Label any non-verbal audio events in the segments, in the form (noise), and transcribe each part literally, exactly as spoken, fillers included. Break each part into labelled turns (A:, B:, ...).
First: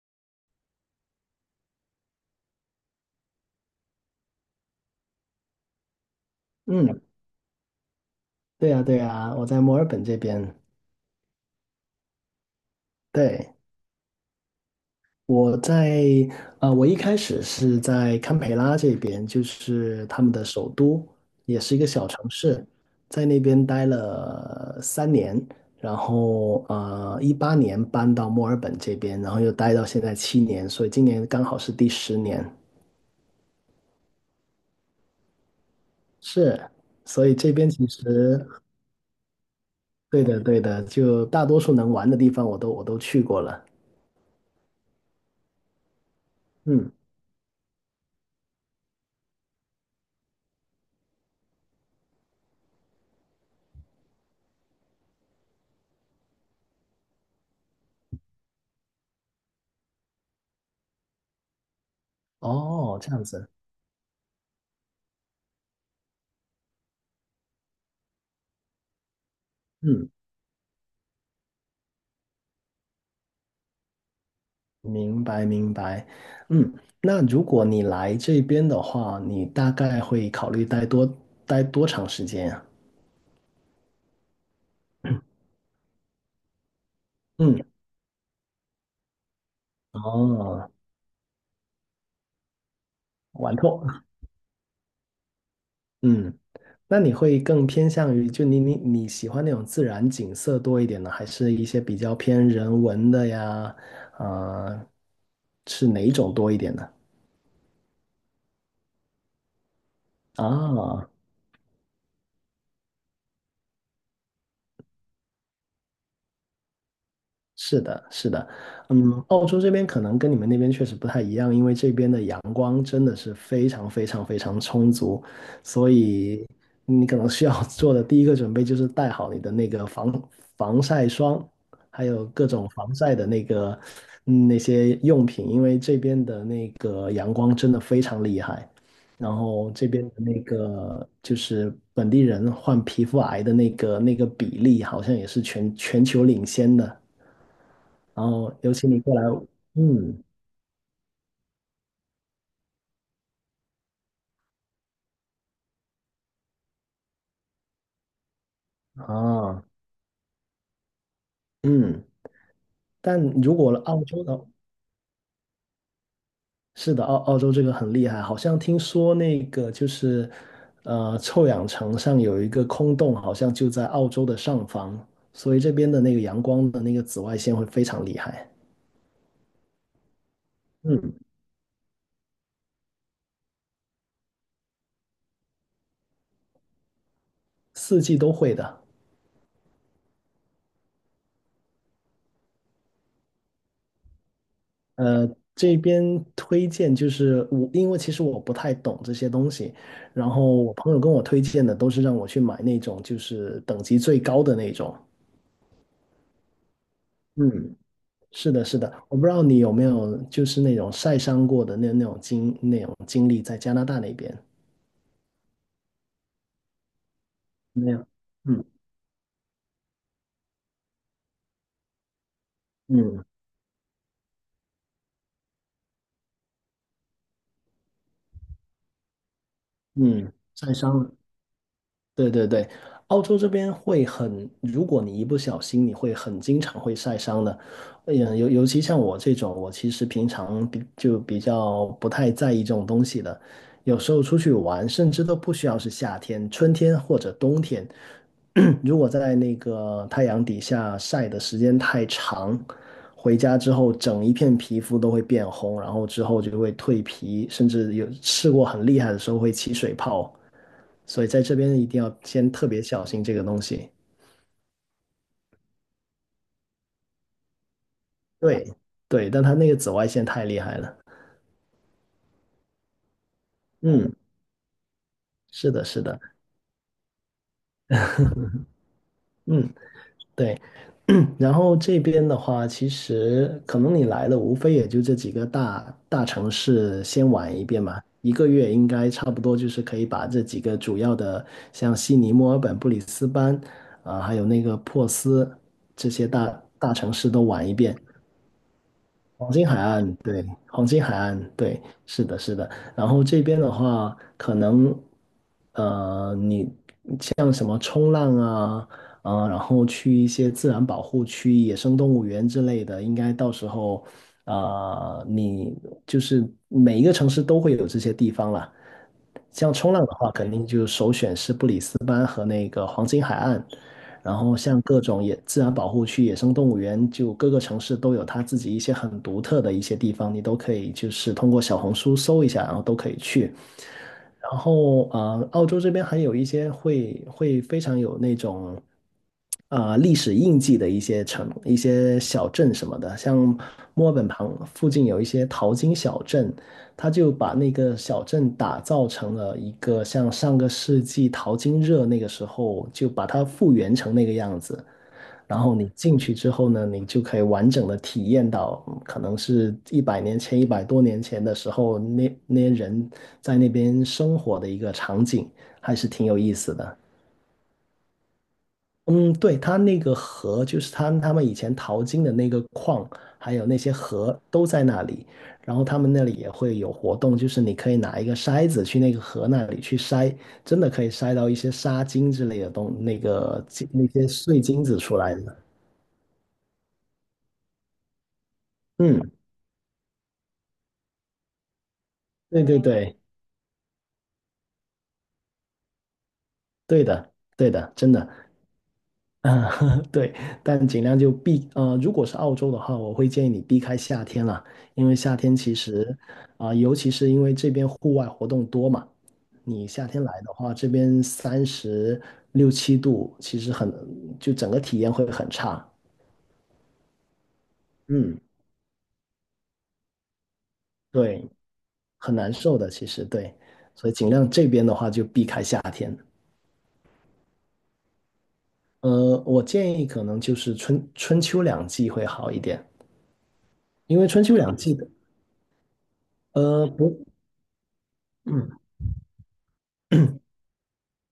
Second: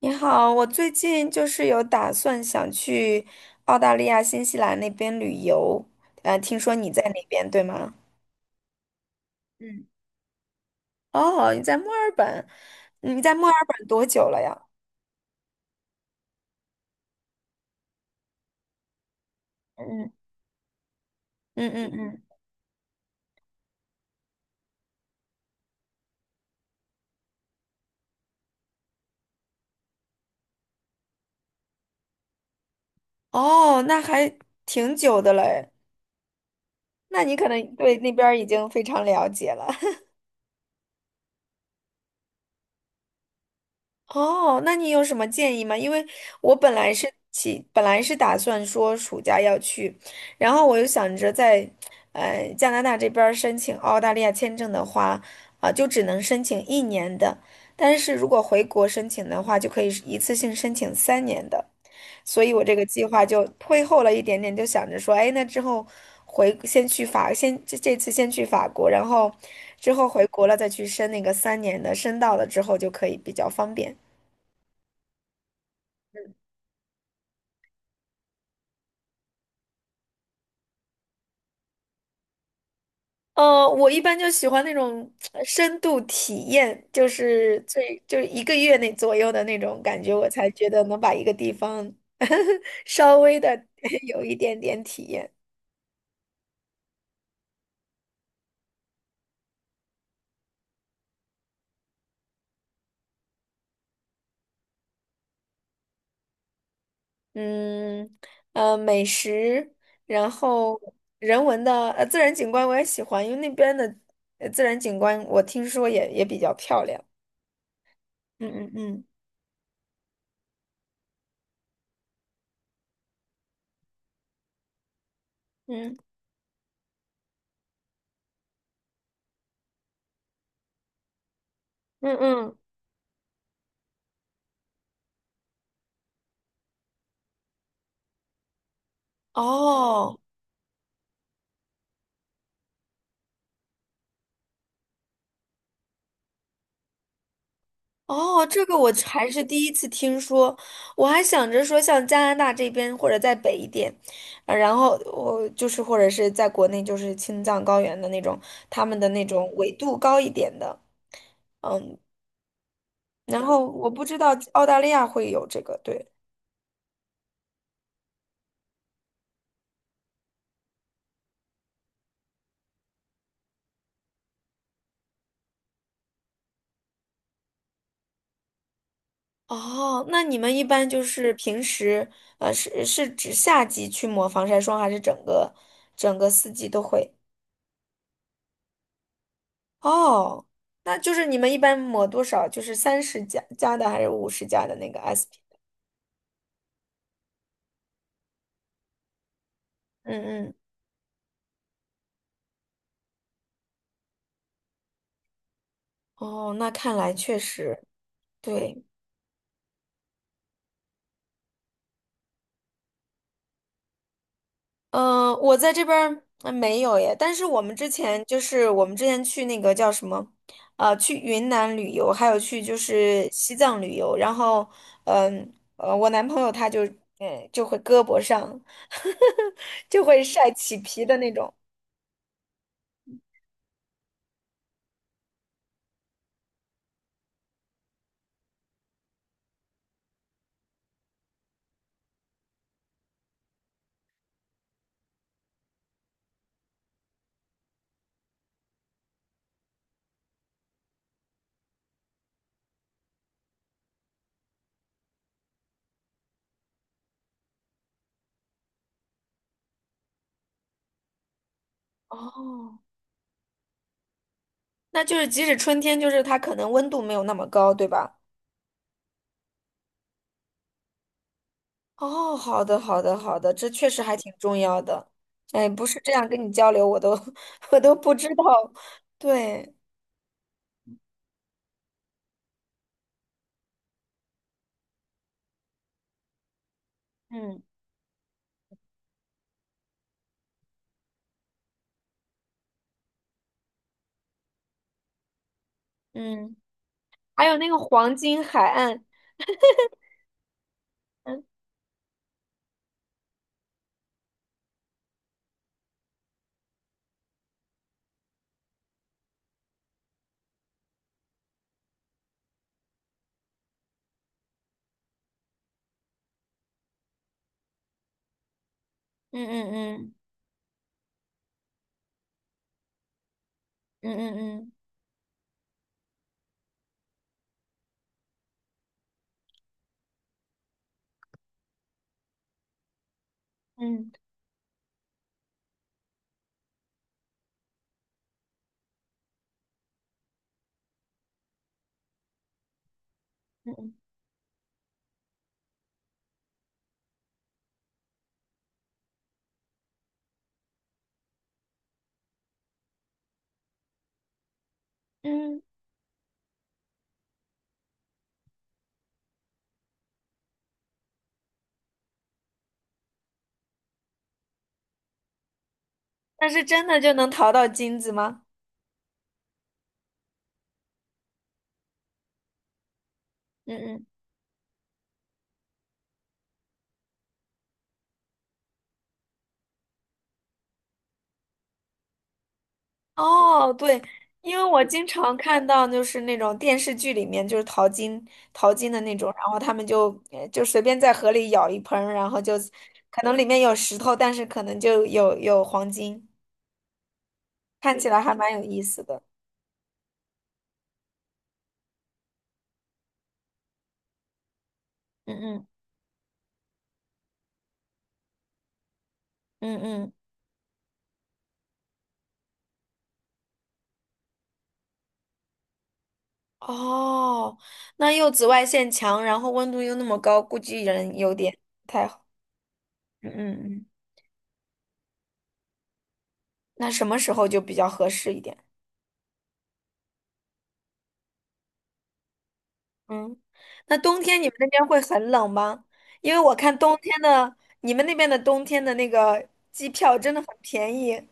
A: 你好，我最近就是有打算想去澳大利亚、新西兰那边旅游，呃，听说你在
B: 嗯，
A: 那边，对吗？
B: 对呀，对呀，我在墨
A: 嗯。
B: 尔本这边。
A: 哦，你在墨尔本，你在墨尔
B: 对，
A: 本多久了呀？
B: 我在呃，我一开始是在堪培拉这边，就是
A: 嗯。
B: 他们的首都，也
A: 嗯
B: 是一个
A: 嗯
B: 小
A: 嗯。
B: 城市，在那边待了三年，然后呃，一八年搬到墨尔本这边，然后又待到现在七年，所以今年刚好是第十年。
A: 哦，那还挺久的嘞。
B: 是，
A: 那
B: 所
A: 你
B: 以
A: 可
B: 这边
A: 能
B: 其
A: 对那边儿已
B: 实
A: 经非常了解了。
B: 对的，对的，就大多数能玩的地方我都我都去过了。
A: 哦，那你有什么建议吗？因为我本来
B: 嗯，
A: 是起，本来是打算说暑假要去，然后我又想着在，呃，加拿大这边儿申请澳大利亚签证的话，啊、就只能申请一年的，但是如果回国申请的话，就可以是一次性申请三年的，所以我这个
B: 哦，
A: 计
B: 这样
A: 划就
B: 子。
A: 推后了一点点，就想着说，哎，那之后回先去法，先这这次先去法国，然后之后
B: 嗯。
A: 回国了再去申那个三年的，申到了之后就可以比较方便。
B: 明白明白，嗯，那如果你来这边的话，你大概会考虑待多待多长时间啊？
A: 呃，我一般就喜欢那种呃深度体验，就是
B: 嗯，
A: 最就是一个月内左右的那种感觉，我才觉
B: 哦，
A: 得能把一个地方 (laughs) 稍微
B: 玩
A: 的
B: 透，
A: (laughs) 有一点点体验。
B: 嗯，那你会更偏向于就你你你喜欢那种自然景色多一点呢，还是一些比较偏人文的呀？啊、是哪一种多一点呢？
A: 嗯。呃，美食，然后
B: 啊，
A: 人文的呃自然景观我也喜欢，因为那边的呃自然景观我听说也也比较漂亮。
B: 是的，是的，
A: 嗯嗯嗯
B: 嗯，澳洲这边可能跟你们那边确实不太一样，因为这边的阳光真的是非常非常非常充足，所
A: 嗯
B: 以你可能需要 (laughs) 做的第一个准备就是带好你的那个防防晒霜，还
A: 嗯
B: 有各
A: 嗯。
B: 种防晒的那个嗯那些用品，因为这边的那个阳光真的非常厉害，然后这边的
A: 哦。
B: 那个就是本地人患皮肤癌的那个那个比例好像也是全全球领先的。然
A: 哦，
B: 后
A: 这
B: 有
A: 个我
B: 请你过来，
A: 还是第一次听
B: 嗯
A: 说，我还想着说像加拿大这边或者再北一点，呃然后我就是或者是在国内就是青藏高原的那种，他们的那种
B: 啊
A: 纬度高一点的，
B: 嗯，但
A: 然
B: 如
A: 后
B: 果
A: 我
B: 澳
A: 不知
B: 洲
A: 道
B: 的，
A: 澳大利亚会有这个，对。
B: 是的，澳澳洲这个很厉害，好像听说那个就是呃臭氧层上有一个空洞，好像就在澳洲的上方，所以这边的那个阳光的那个紫外线会非常厉害，
A: 哦，那你们一般就
B: 嗯，
A: 是平时，呃，是是指夏季去抹防晒霜，还是整个整个四季都会？
B: 四季都会的。
A: 哦，那就是你们一般抹多少？就是三十加加的还是五十加的那个
B: 呃，
A: S P？
B: 这边推荐就是我，因为其实我不太懂这些东西，然后
A: 嗯嗯。
B: 我朋友跟我推荐的都是让我去买那种就是等级最高的那种。
A: 哦，那看来确
B: 嗯，
A: 实
B: 是的，是
A: 对。
B: 的，我不知道你有没有就是那种晒伤过的那那种经那种经历在加拿大那边
A: 呃，我在这边儿呃没有耶，但是我们之
B: 没有？
A: 前就
B: 嗯
A: 是我们之前去那个叫什么，呃，去云南旅游，还有去就
B: 嗯
A: 是西藏旅游，然后，嗯呃，我男朋友他就，呃，就会胳膊上 (laughs) 就会
B: 嗯，
A: 晒
B: 晒
A: 起
B: 伤
A: 皮
B: 了。
A: 的那种。
B: 对对对，澳洲这边会很，如果你一不小心，你会很经常会晒伤的。嗯，尤尤其像我这种，我其实平常比就比较不太在意这种东西的。有时候出去玩，甚至都不需要是夏天、春天或者冬天，(clears throat) 如果在那个太阳底下晒的时间太长，回家之后整一片皮肤都会变红，然后之后就会蜕皮，甚至有试过很厉害的时候会起水泡。所以在这边一定要先特
A: 哦，
B: 别小心这个东西。
A: 那就是即使春天，就是他可能温度没有那么高，对吧？
B: 对对，但它那个紫外线太厉害了。
A: 哦，好的，好的，好的，这确实
B: 嗯，
A: 还挺重要的。哎，
B: 是
A: 不
B: 的，
A: 是
B: 是
A: 这
B: 的，
A: 样跟你交流，我都 (laughs) 我都不知道。
B: 嗯，
A: 对。
B: 对。(clears throat) 然后这边的话，其实可能你来了，无非也就这几个大大城市先玩
A: 嗯
B: 一遍嘛。一个月应该差不多就是可以把这几个主要的，像悉尼、墨尔本、布里斯班，啊、还有那个珀斯这些
A: 嗯。
B: 大大城市都
A: 还有
B: 玩
A: 那
B: 一
A: 个
B: 遍。
A: 黄金海岸。
B: 黄金海岸，对，黄金海岸，
A: 嗯
B: 对，是的，是的。然后这边的话，可能，呃，你像什么冲浪啊，啊、然后去一些自然保护区、野生动物园之类的，应该到时候，啊、你就是每一个城市都会有这些地方啦。
A: 嗯
B: 像冲浪的
A: 嗯
B: 话，肯定就首选是布里斯班和那个黄金海岸。
A: 嗯
B: 然
A: 嗯
B: 后
A: 嗯
B: 像各种野自然保护区、野生动物园，就各个城市都有它自己一些很独特的一些地方，你都可以就是通过小红书搜一下，然后都可以去。
A: 嗯
B: 然后呃，澳洲这边还有一些会会非常有那种啊、呃历史印记的一些城、一些小镇什么的，像
A: 嗯嗯
B: 墨尔本旁附近有一些淘金小镇，他就把那个小镇打造成了一个像上个世纪淘金热那个时候，就把它复原成那个样子。然
A: 嗯。
B: 后你进去之后呢，你就可以完整的体验到，嗯可能是一百年前、一百多年前的时候，那那些人在那边生活的一个场景，还是挺有
A: 但
B: 意
A: 是
B: 思
A: 真
B: 的。
A: 的就能淘到金子吗？
B: 嗯，对，它那个河，就是他他们以前淘金的那个矿，还有
A: 嗯
B: 那些
A: 嗯。
B: 河都在那里。然后他们那里也会有活动，就是你可以拿一个筛子去那个河那里去筛，真的可以筛到一些沙金之类的东，那个
A: 哦，
B: 金
A: 对，
B: 那些
A: 因
B: 碎
A: 为我
B: 金子
A: 经
B: 出来
A: 常
B: 的。
A: 看到就是那种电视剧里面就是淘金淘金的那
B: 嗯，
A: 种，然后他们就呃就随便在河里舀一盆儿然后就
B: 对对对，
A: 可能里面有石头，但是可能就有有黄金，
B: 对的，对的，
A: 看起
B: 真
A: 来还
B: 的。
A: 蛮有意思的。
B: 嗯，(laughs) 对，但尽量就避，呃，如果是澳洲的话，我会建议你避开夏天了，因为夏
A: 嗯
B: 天
A: 嗯
B: 其实，啊、尤其是因为这边户外活动多嘛，
A: 嗯
B: 你夏
A: 嗯。
B: 天来的话，这边三十六七度，其实很，就整个体验会很差，
A: 哦，那又
B: 嗯，
A: 紫外线强，然后温度又那么高，估计人有
B: 对，
A: 点不太好。
B: 很难受的，其实
A: 嗯
B: 对，
A: 嗯嗯。
B: 所以尽量这边的话就避开夏天，
A: 那什么时候就比较合适一点？
B: 呃，我建议可能就是春春秋两季会好一点，
A: 嗯。那
B: 因
A: 冬
B: 为
A: 天
B: 春
A: 你们
B: 秋
A: 那
B: 两
A: 边
B: 季
A: 会
B: 的，
A: 很冷吗？因为我看
B: 呃，
A: 冬天
B: 不。
A: 的，你们那边的冬
B: 嗯
A: 天的那个机票真的很便宜。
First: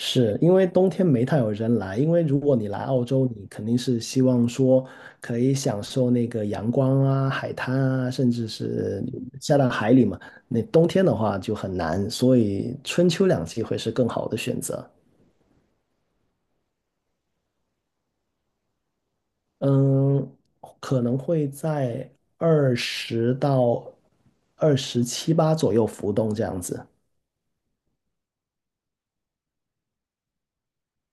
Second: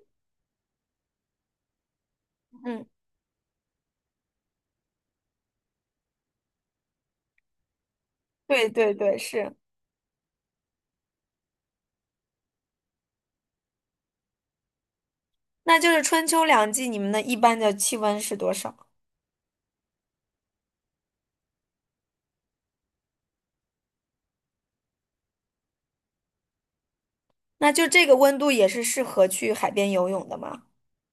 B: 是因为冬天没太有人来，因为如果你来
A: 嗯，
B: 澳洲，你肯定是希望说可以享受那个阳光啊、海滩啊，甚至
A: 对对
B: 是
A: 对，是。
B: 下到海里嘛。那冬天的话就很难，所以春秋两季会是更好的选择。
A: 那就是春秋两季，你们的一般的气温是多少？
B: 嗯，可能会在二十到二十七八左右浮动这样子。
A: 那就这个温度也是适合去海边游泳的吗？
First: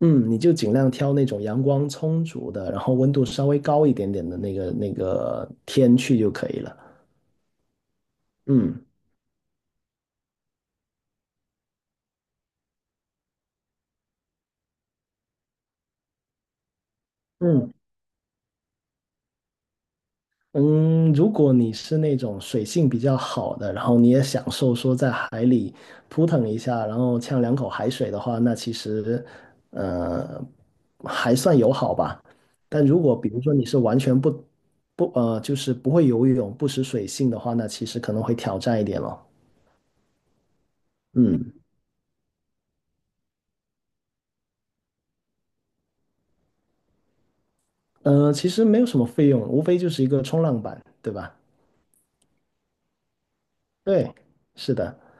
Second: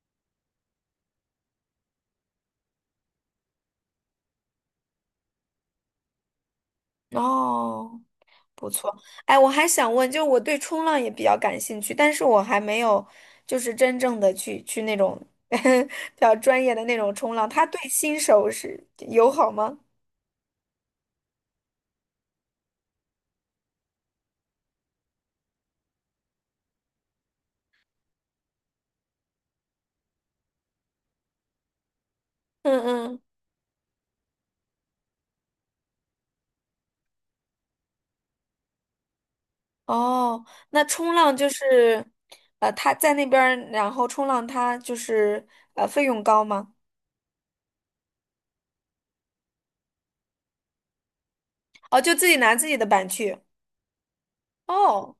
B: 嗯，你就尽量挑那种阳光充足的，然后温度稍微高一点点的那个那个天去就可以了。
A: 哦，不
B: 嗯
A: 错。哎，我还想问，就是我对冲浪也比较感兴趣，但是我还没有就是真正的去去那种 (laughs) 比较专业的那种冲浪，他
B: 嗯
A: 对新手是友好吗？
B: 嗯，如果你是那种水性比较好的，然后你也享受说在海里扑腾一下，然后呛两口海水的话，那其实呃还算友好吧。
A: 嗯
B: 但如果
A: 嗯。
B: 比如说你是完全不不呃就是不会游泳、不识水性的话，那其实可能会挑战一点咯。
A: 哦，那冲浪就
B: 嗯
A: 是，呃，他在那边儿，然后冲浪他就是呃费用高吗？
B: 呃，其实没有什么费用，无非就是一个冲浪板，对吧？
A: 哦，就自己拿自己的板去。
B: 对，是的，
A: 哦，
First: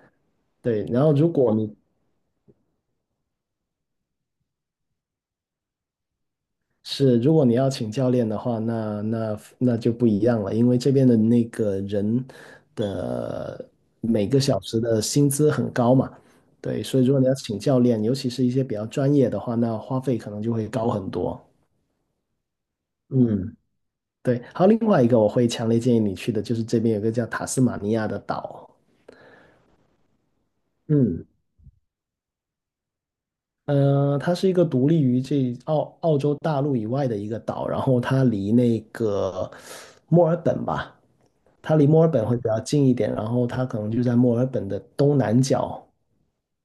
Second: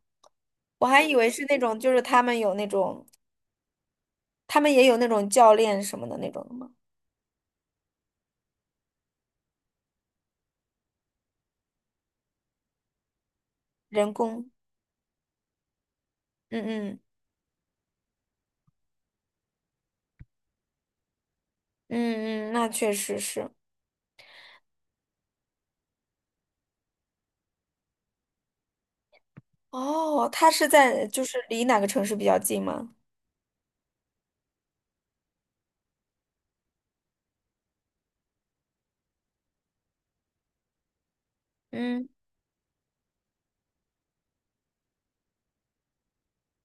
B: 对。
A: 我还
B: 然后
A: 以为
B: 如
A: 是
B: 果
A: 那
B: 你
A: 种，就是他们有那种，他们也有那种教练什么的那种的吗？
B: 是，如果你要请教练的话，那那那就不一样了，因为这边的那个人的
A: 人
B: 每个
A: 工。
B: 小时的薪资很高嘛，
A: 嗯
B: 对，
A: 嗯
B: 所以如果你要请教练，尤其是一些比较专业的话，那花费可能就会高很多。
A: 嗯嗯。那确实是。
B: 嗯，对。还有另外一个我会强烈建议你去的，就是这边有个叫塔斯马尼亚的岛。
A: 哦，他是在就
B: 嗯，
A: 是离哪个城市比较近吗？
B: 嗯，它是一个独立于这澳澳洲大陆以外的一个岛，然后它离那个墨尔本吧，它离墨
A: 嗯。
B: 尔本会比较近一点，然后它可能就在墨尔本的东南角，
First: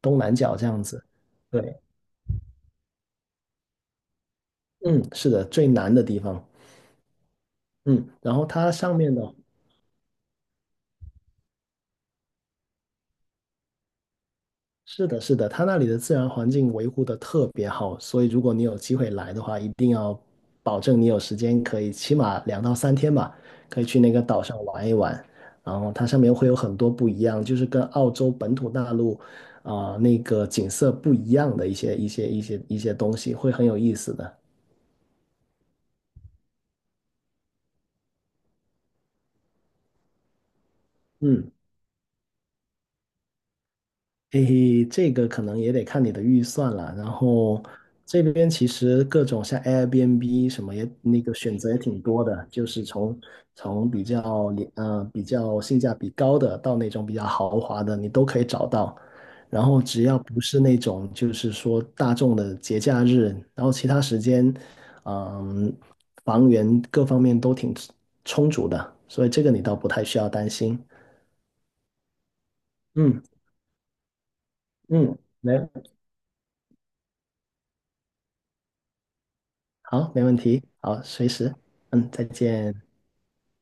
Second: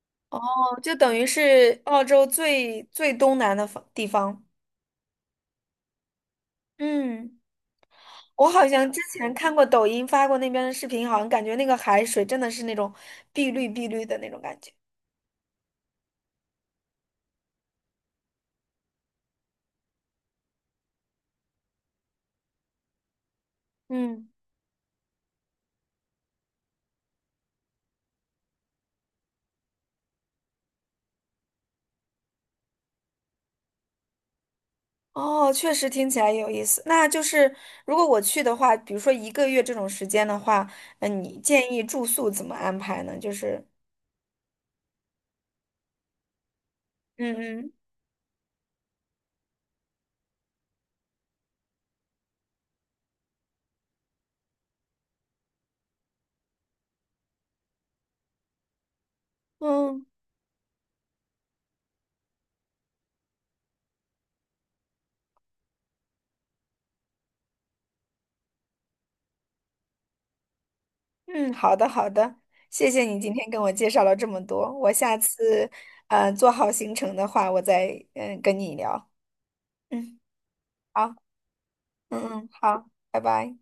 B: 东南角这
A: 哦，
B: 样
A: 就
B: 子。
A: 等于是
B: 对，
A: 澳洲最最东南的方地方。
B: 嗯，是的，最南的地方。
A: 嗯。
B: 嗯，然后
A: 我好
B: 它
A: 像
B: 上
A: 之
B: 面
A: 前
B: 的
A: 看过抖音发过那边的视频，好像感觉那个海水真的是那种碧绿碧绿的那种感觉。
B: 是的，是的，它那里的自然环境维护的特别好，所以如果你有机会来的话，一定要保证你有时间，可以起码两到三天吧，可以去那个
A: 嗯。
B: 岛上玩一玩。然后它上面会有很多不一样，就是跟澳洲本土大陆啊、那个景色不一样的一些一些一些一些东西，会很有意思的。
A: 哦，确实听起来有意思。那就是如果我去的话，比如说一个月这种时间的话，嗯，你
B: 嗯。
A: 建议住宿怎么安排呢？就是，
B: 诶，这个可能也得看你的预算了。然
A: 嗯
B: 后
A: 嗯
B: 这边其实各种像 Airbnb 什么也那个选择也挺多的，就是从从比较廉呃比较性价比高的到那种比较豪华的，你都可以找到。然后只
A: 嗯
B: 要不是那种就是说大众的节假日，然后其他时间，嗯，房源各方面都挺充足的，所以这个你倒不太需要担心。
A: 嗯，好的好的，谢谢你
B: 嗯
A: 今天跟我介绍了这么多。我下
B: 嗯，没
A: 次嗯，做好行程的话，我再嗯跟你聊。
B: 好，
A: 嗯，
B: 没问题，好，
A: 好，
B: 随时，嗯，
A: 嗯
B: 再
A: 嗯，
B: 见。
A: 好，拜拜。